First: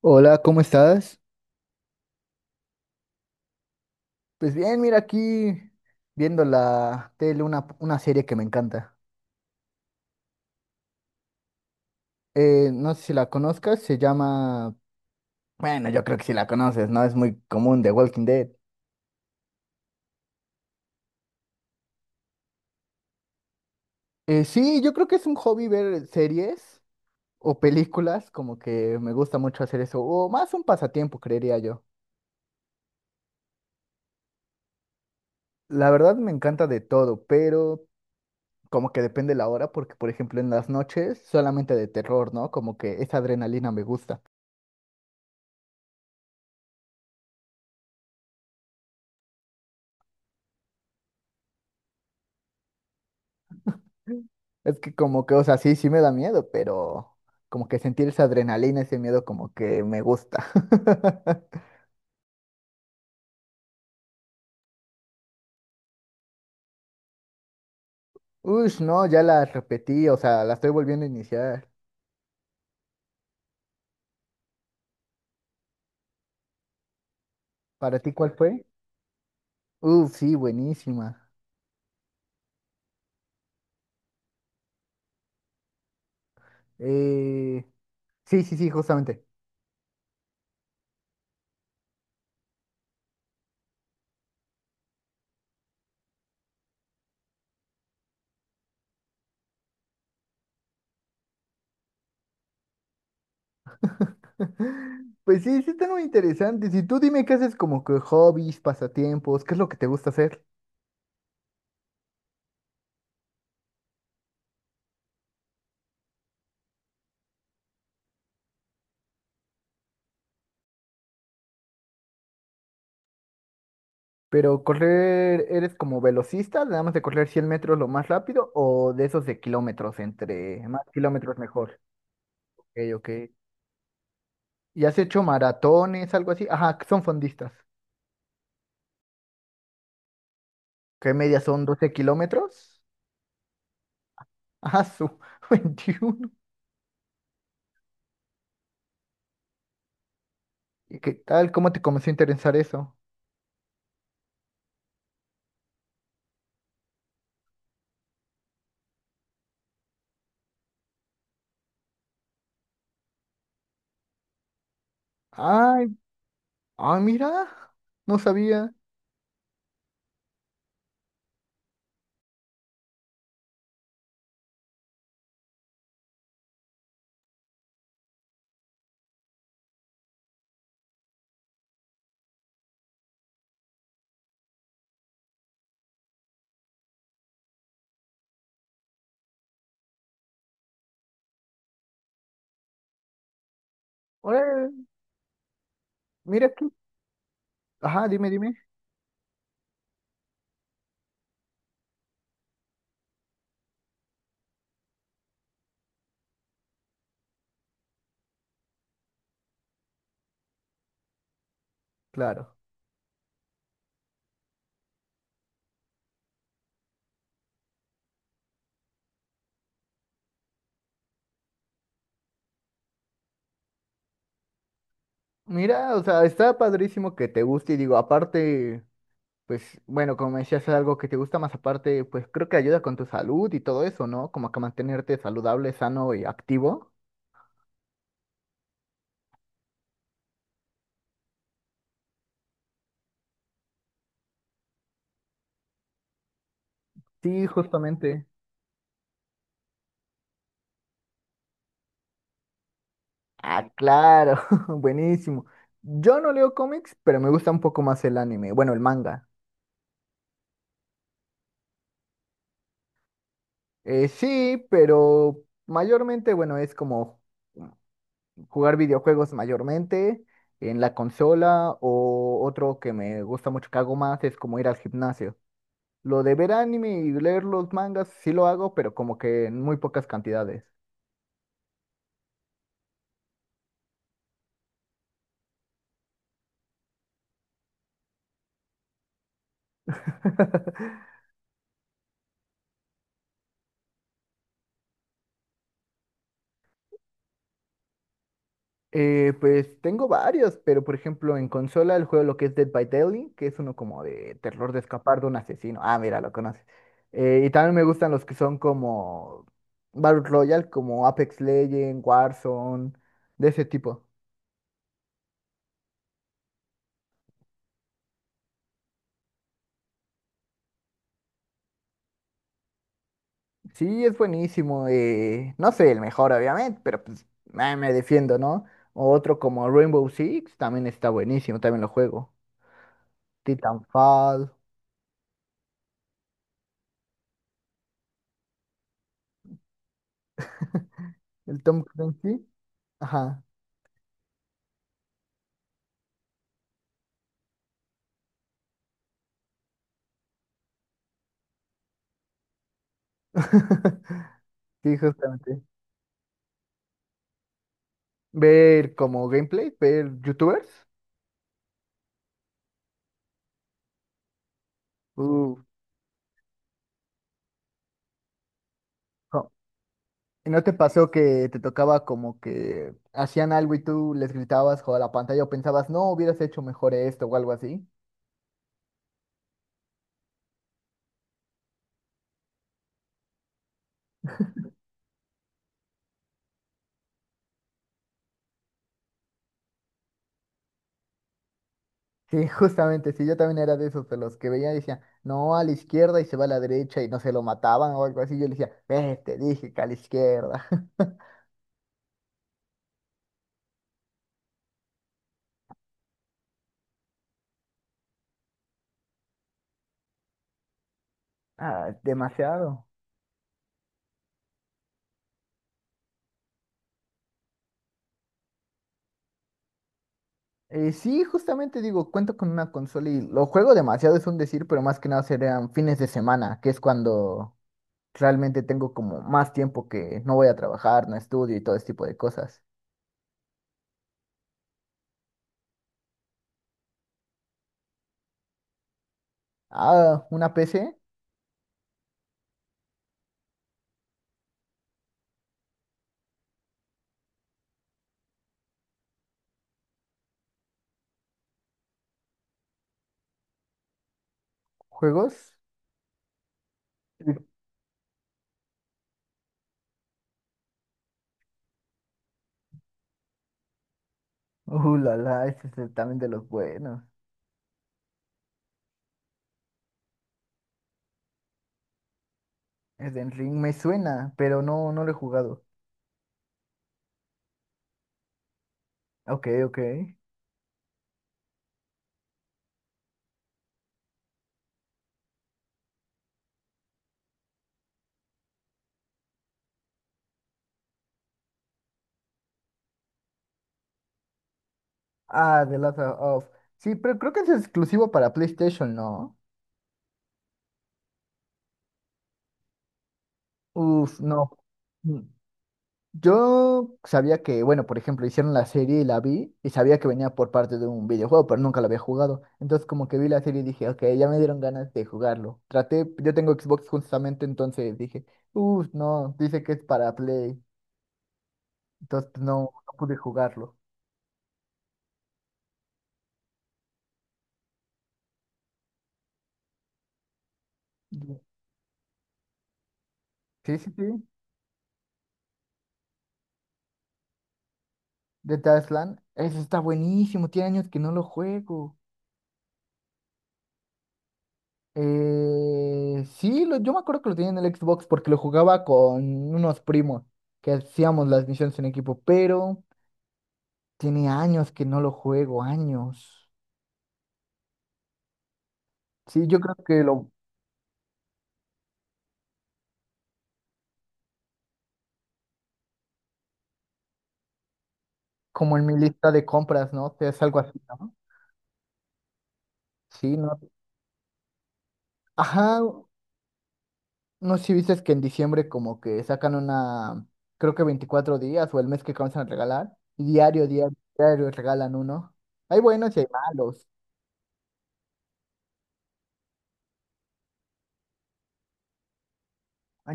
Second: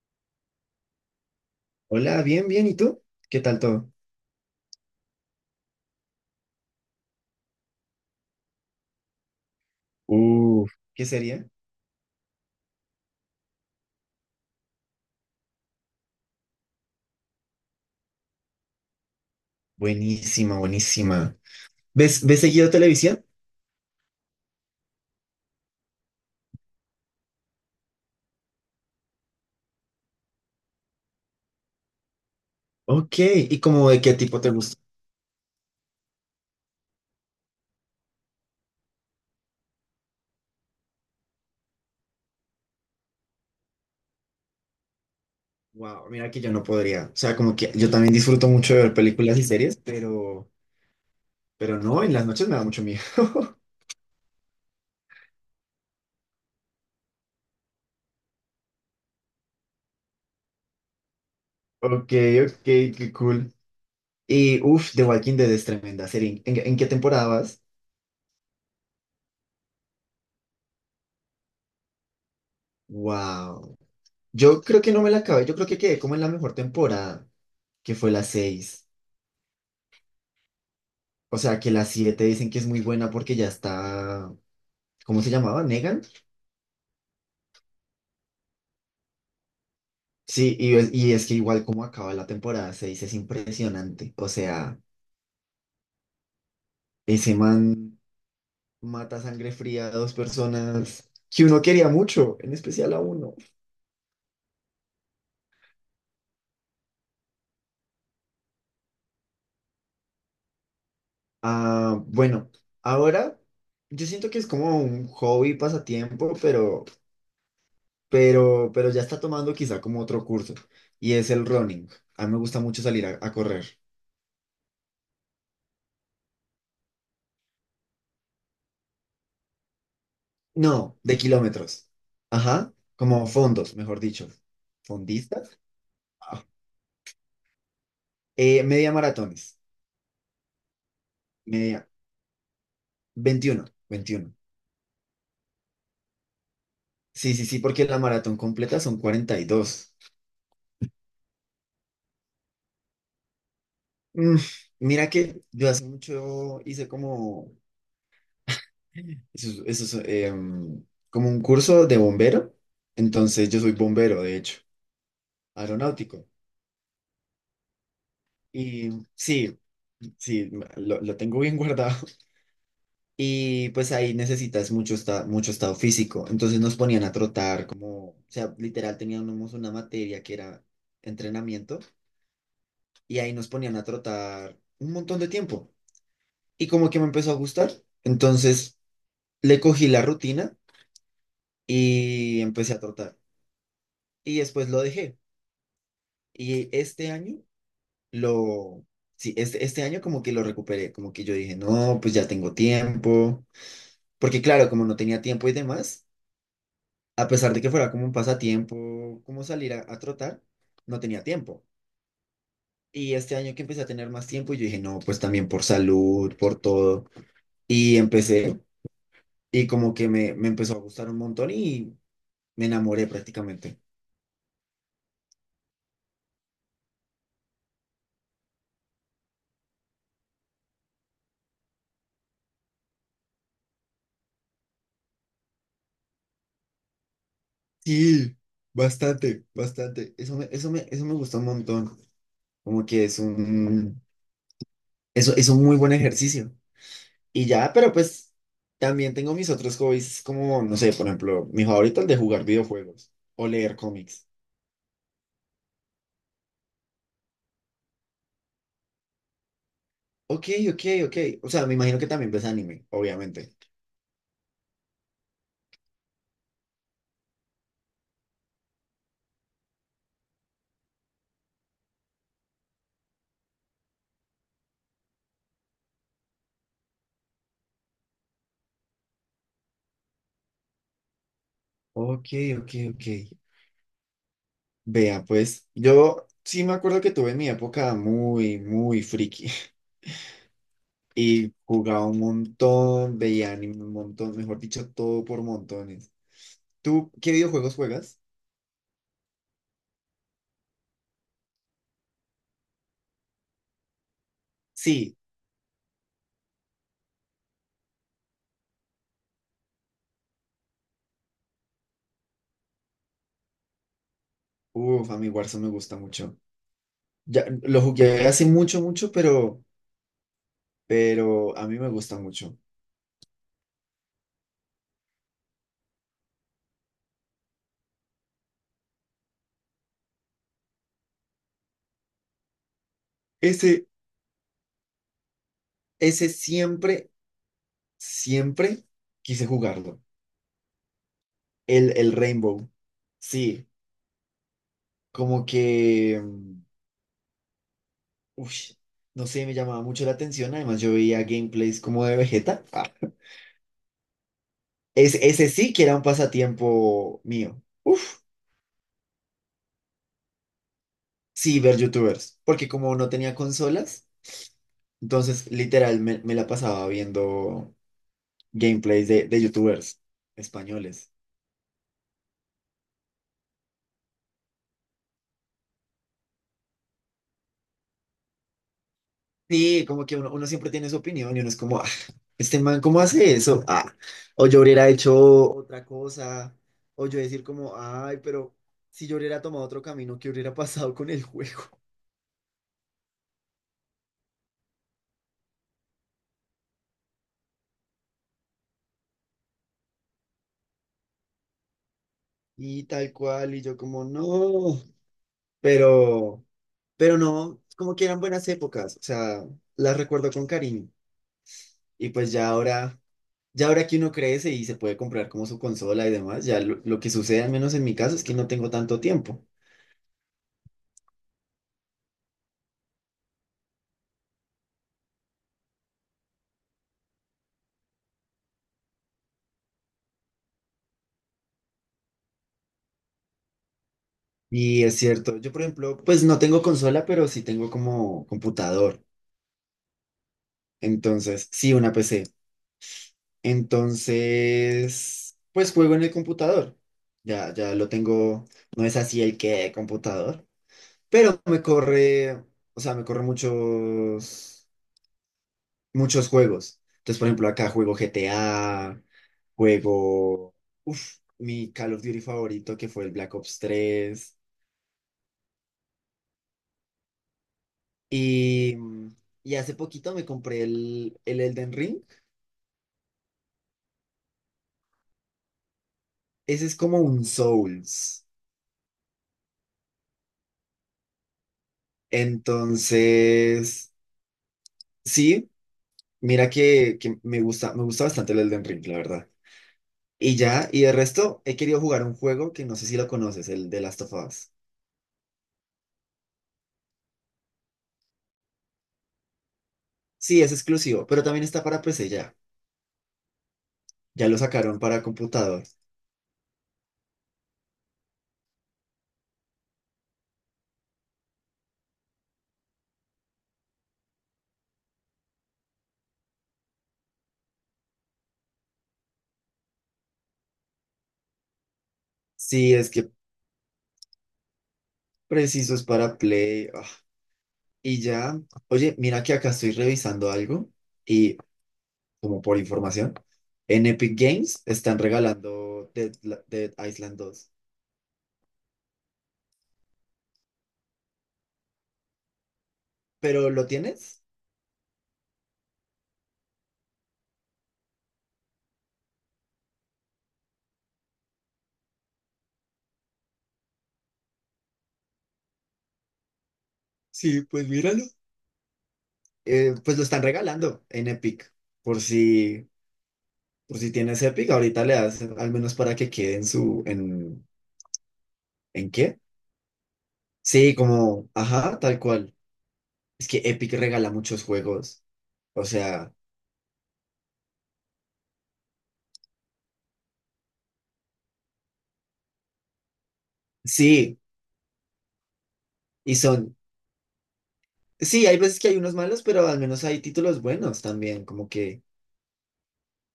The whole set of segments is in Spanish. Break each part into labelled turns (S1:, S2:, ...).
S1: Hola, ¿cómo estás?
S2: Hola, bien, bien. ¿Y tú? ¿Qué tal todo?
S1: Pues bien, mira aquí viendo la tele una serie que me encanta.
S2: Uf, ¿qué sería?
S1: No sé si la conozcas, se llama... Bueno, yo creo que sí la conoces, ¿no? Es muy común, The Walking Dead.
S2: Buenísima, buenísima. ¿Ves seguido televisión?
S1: Sí, yo creo que es un hobby ver series o películas, como que me gusta mucho hacer eso, o más un pasatiempo, creería yo.
S2: Ok, ¿y como de qué tipo te gusta?
S1: La verdad me encanta de todo, pero como que depende la hora, porque por ejemplo en las noches solamente de terror, ¿no? Como que esa adrenalina me gusta.
S2: Wow, mira que yo no podría. O sea, como que yo también disfruto mucho de ver películas y series, pero no, en las noches me da mucho miedo.
S1: Es que como que, o sea, sí me da miedo, pero como que sentir esa adrenalina, ese miedo como que me gusta.
S2: Ok, ok, qué cool. Y uff, The Walking Dead es tremenda serie. ¿En qué temporada vas?
S1: Ush, no, ya la repetí, o sea, la estoy volviendo a iniciar.
S2: Wow. Yo creo que no me la acabé, yo creo que quedé como en la mejor temporada, que
S1: ¿Para
S2: fue
S1: ti
S2: la
S1: cuál fue?
S2: 6.
S1: Uf, sí, buenísima.
S2: O sea, que la 7 dicen que es muy buena porque ya está, ¿cómo se llamaba? ¿Negan?
S1: Eh, sí, sí, sí, justamente.
S2: Sí, y es que igual como acaba la temporada 6 es impresionante. O sea, ese man mata a sangre fría a dos personas que uno quería mucho, en especial a uno.
S1: Pues sí, sí están muy interesantes. Y tú dime qué haces como que hobbies, pasatiempos, qué es lo que te gusta hacer.
S2: Ah, bueno, ahora yo siento que es como un hobby, pasatiempo, pero ya está tomando quizá como otro curso y es el running. A mí me gusta mucho salir a correr.
S1: Pero correr, ¿eres como velocista? ¿Nada más de correr 100 metros lo más rápido o de esos de kilómetros? Entre más
S2: No, de
S1: kilómetros mejor.
S2: kilómetros. Ajá,
S1: Ok, ok.
S2: como fondos, mejor dicho.
S1: ¿Y has hecho
S2: ¿Fondistas?
S1: maratones, algo
S2: Ah.
S1: así? Ajá, son fondistas.
S2: Media maratones.
S1: ¿Qué media son
S2: Media,
S1: 12 kilómetros?
S2: 21, 21.
S1: Ajá, su 21.
S2: Sí, sí, sí, porque la maratón completa son 42.
S1: ¿Y qué tal? ¿Cómo te comenzó a interesar eso?
S2: Mm, mira que yo hace mucho hice como, eso, eso es, como un curso de bombero. Entonces yo soy bombero, de hecho,
S1: Ay,
S2: aeronáutico.
S1: ay, mira, no sabía.
S2: Y sí, sí, lo tengo bien guardado. Y pues ahí necesitas mucho, mucho estado físico. Entonces nos ponían a trotar, como, o sea, literal teníamos una materia que era entrenamiento y ahí nos ponían a trotar un montón de tiempo. Y como que me empezó a gustar. Entonces le cogí la rutina y empecé a trotar. Y después
S1: Órale,
S2: lo dejé.
S1: mira
S2: Y
S1: aquí.
S2: este año
S1: Ajá, dime, dime.
S2: lo, sí, este año como que lo recuperé, como que yo dije, no, pues ya tengo tiempo. Porque claro, como no tenía tiempo y demás, a pesar de que fuera como un pasatiempo, como salir a trotar, no tenía tiempo.
S1: Claro.
S2: Y este año que empecé a tener más tiempo, yo dije, no, pues también por salud, por todo. Y empecé, y como que me empezó a gustar un montón y me enamoré prácticamente.
S1: Mira, o sea, está padrísimo que te guste y digo, aparte. Pues bueno, como me decías, es algo que te gusta más aparte, pues creo que ayuda con tu salud y todo eso, ¿no? Como que mantenerte saludable, sano y activo.
S2: Sí, bastante, bastante. Eso me gustó un montón. Como que es un, eso, es un muy buen ejercicio. Y
S1: Sí,
S2: ya, pero
S1: justamente.
S2: pues también tengo mis otros hobbies, como, no sé, por ejemplo, mi favorito el de jugar videojuegos o
S1: Ah,
S2: leer cómics.
S1: claro, buenísimo. Yo no leo cómics, pero me gusta un poco más el anime, bueno, el manga.
S2: Ok, ok, ok. O sea, me imagino que también ves anime, obviamente.
S1: Sí, pero mayormente, bueno, es como jugar videojuegos mayormente en la consola o otro que me gusta mucho que hago más es como ir al gimnasio. Lo de ver anime y leer los mangas sí lo hago, pero como que en muy pocas cantidades.
S2: Ok, ok, ok. Vea, pues yo sí me acuerdo que tuve mi época muy friki y jugaba un montón, veía anime un montón, mejor dicho, todo por montones. ¿Tú qué videojuegos juegas?
S1: Pues tengo varios, pero por ejemplo en consola el juego lo que es Dead by Daylight, que es uno como de terror de
S2: Sí,
S1: escapar de un asesino. Ah, mira, lo conoces. Y también me gustan los que son como Battle Royale, como Apex Legends, Warzone, de ese tipo.
S2: uff, a mí Warzone me gusta mucho. Ya lo jugué hace mucho, mucho, pero a mí me gusta mucho.
S1: Sí, es buenísimo. No soy el mejor, obviamente, pero pues me defiendo, ¿no? O otro como Rainbow Six también está buenísimo, también lo juego.
S2: Ese,
S1: Titanfall,
S2: ese siempre quise jugarlo.
S1: el Tom
S2: El
S1: Clancy.
S2: Rainbow.
S1: Ajá.
S2: Sí, como que mm, ush, no sé, me llamaba mucho la atención. Además, yo veía gameplays como de Vegeta. Ah,
S1: Sí,
S2: ese
S1: justamente.
S2: sí que era un pasatiempo mío. Uf,
S1: Ver como gameplay, ver youtubers.
S2: sí, ver YouTubers. Porque como no tenía consolas, entonces
S1: Uh,
S2: literal me la pasaba viendo gameplays de
S1: no.
S2: YouTubers
S1: ¿Y no te pasó
S2: españoles.
S1: que te tocaba como que hacían algo y tú les gritabas o a la pantalla o pensabas, no, hubieras hecho mejor esto o algo así?
S2: Sí, como que uno siempre tiene su opinión y uno es como, "Ah, este man, ¿cómo hace eso? Ah, o yo hubiera hecho otra cosa, o yo decir como, ay, pero si yo hubiera tomado otro camino, ¿qué hubiera pasado con el juego?"
S1: Sí, justamente, sí, yo también era de esos, de los que veía y decía, no, a la izquierda y se va a la derecha y no se lo mataban o algo así. Yo le decía, ve, te dije que a la izquierda.
S2: Y tal cual, y yo como, no, pero, pero no, como que eran buenas épocas, o sea, las recuerdo con cariño.
S1: Ah,
S2: Y pues ya
S1: demasiado.
S2: ahora, ya ahora que uno crece y se puede comprar como su consola y demás, ya lo que sucede, al menos en mi caso, es que no tengo tanto tiempo.
S1: Sí, justamente digo, cuento con una consola y lo juego demasiado, es un decir, pero más que nada serían fines de semana, que es cuando realmente tengo como más tiempo que no voy a trabajar, no estudio y todo ese tipo de cosas.
S2: Y es cierto, yo por ejemplo, pues no tengo consola, pero sí tengo como computador.
S1: Ah, una PC,
S2: Entonces, sí, una PC. Entonces, pues juego en el computador. Ya lo tengo, no es así el que computador, pero me corre, o sea, me corre
S1: juegos.
S2: muchos juegos. Entonces, por
S1: Sí.
S2: ejemplo, acá juego GTA, juego, uff, mi Call of Duty favorito que fue el Black Ops tres.
S1: La la, ese es también de los buenos.
S2: Y, mm, y hace poquito me compré el Elden Ring.
S1: Es de Ring, me suena, pero no, no lo he jugado.
S2: Ese es como un Souls.
S1: Ok, ok.
S2: Entonces, sí, mira que me gusta bastante el Elden Ring, la verdad. Y ya, y de resto, he querido jugar un juego que no sé si lo conoces, el de Last of Us.
S1: Ah, The Last of Us. Sí, pero creo que es exclusivo para PlayStation, ¿no?
S2: Sí, es exclusivo, pero también está para PC ya.
S1: Uf,
S2: Ya lo
S1: no.
S2: sacaron para computador.
S1: Yo sabía que, bueno, por ejemplo, hicieron la serie y la vi y sabía que venía por parte de un videojuego, pero nunca lo había jugado. Entonces como que vi la serie y dije, ok, ya me dieron ganas de jugarlo. Traté, yo tengo Xbox justamente, entonces dije, uff, no, dice que es para Play. Entonces no,
S2: Sí, es
S1: no
S2: que
S1: pude jugarlo.
S2: preciso es para Play. Ah. Y ya, oye, mira que acá estoy revisando algo. Y
S1: Yo,
S2: como por información,
S1: sí,
S2: en
S1: sí, sí.
S2: Epic Games están regalando Dead Island dos.
S1: The Tasland, eso está buenísimo, tiene años que no lo juego.
S2: ¿Pero lo tienes?
S1: Sí, yo me acuerdo que lo tenía en el Xbox porque lo jugaba con unos primos que hacíamos las misiones en equipo, pero... Tiene años que no lo juego, años.
S2: Sí, pues míralo.
S1: Sí, yo creo
S2: Pues
S1: que
S2: lo están
S1: lo,
S2: regalando en Epic. Por si, por si tienes Epic, ahorita le das al menos para que quede en su,
S1: como en
S2: ¿en
S1: mi
S2: qué?
S1: lista de compras, ¿no? Es algo
S2: Sí,
S1: así, ¿no?
S2: como, ajá, tal cual. Es
S1: Sí,
S2: que
S1: no.
S2: Epic regala muchos juegos. O
S1: Ajá,
S2: sea,
S1: no sé si viste que en diciembre como que sacan una, creo que 24 días o el mes que comienzan a regalar. Y diario, diario,
S2: sí,
S1: diario regalan uno. Hay
S2: y
S1: buenos y hay
S2: son,
S1: malos.
S2: sí, hay veces que hay unos malos, pero al menos hay títulos buenos también, como que...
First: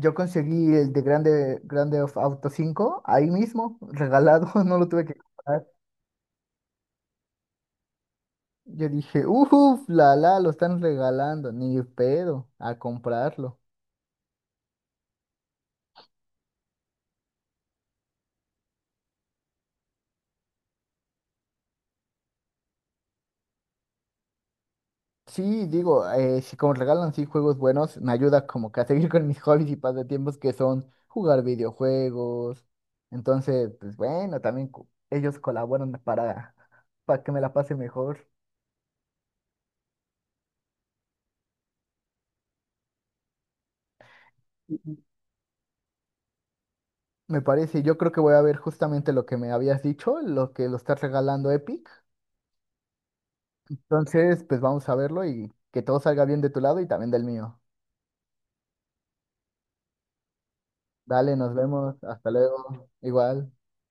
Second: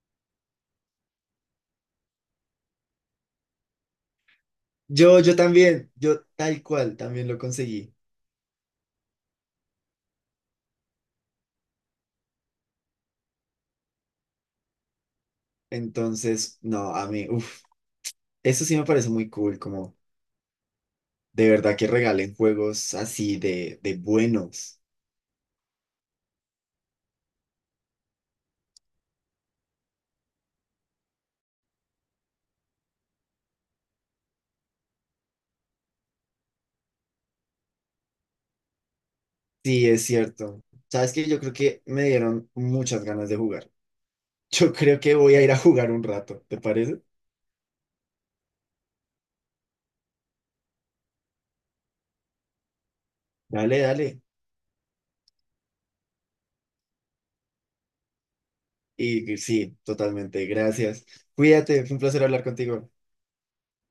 S1: Yo conseguí el de Grande, Grande of Auto 5 ahí mismo, regalado, no lo tuve que
S2: Yo
S1: comprar.
S2: también, yo tal cual también lo conseguí.
S1: Yo dije, uff, la la, lo están regalando, ni pedo, a comprarlo.
S2: Entonces, no, a mí, uff, eso sí me parece muy cool, como de verdad que regalen juegos así de buenos.
S1: Sí, digo, si como regalan sí juegos buenos, me ayuda como que a seguir con mis hobbies y pasatiempos que son jugar videojuegos. Entonces, pues bueno, también ellos colaboran para que me la pase mejor.
S2: Sí, es cierto. Sabes que yo creo que me dieron muchas ganas de jugar. Yo
S1: Ujú.
S2: creo que voy a ir a jugar un rato, ¿te parece?
S1: Me parece, yo creo que voy a ver justamente lo que me habías dicho, lo que lo está regalando Epic.
S2: Dale, dale.
S1: Entonces, pues vamos a verlo y que todo salga bien de tu lado y también del mío.
S2: Y sí, totalmente, gracias.
S1: Dale, nos
S2: Cuídate, fue
S1: vemos,
S2: un placer
S1: hasta
S2: hablar
S1: luego,
S2: contigo.
S1: igual.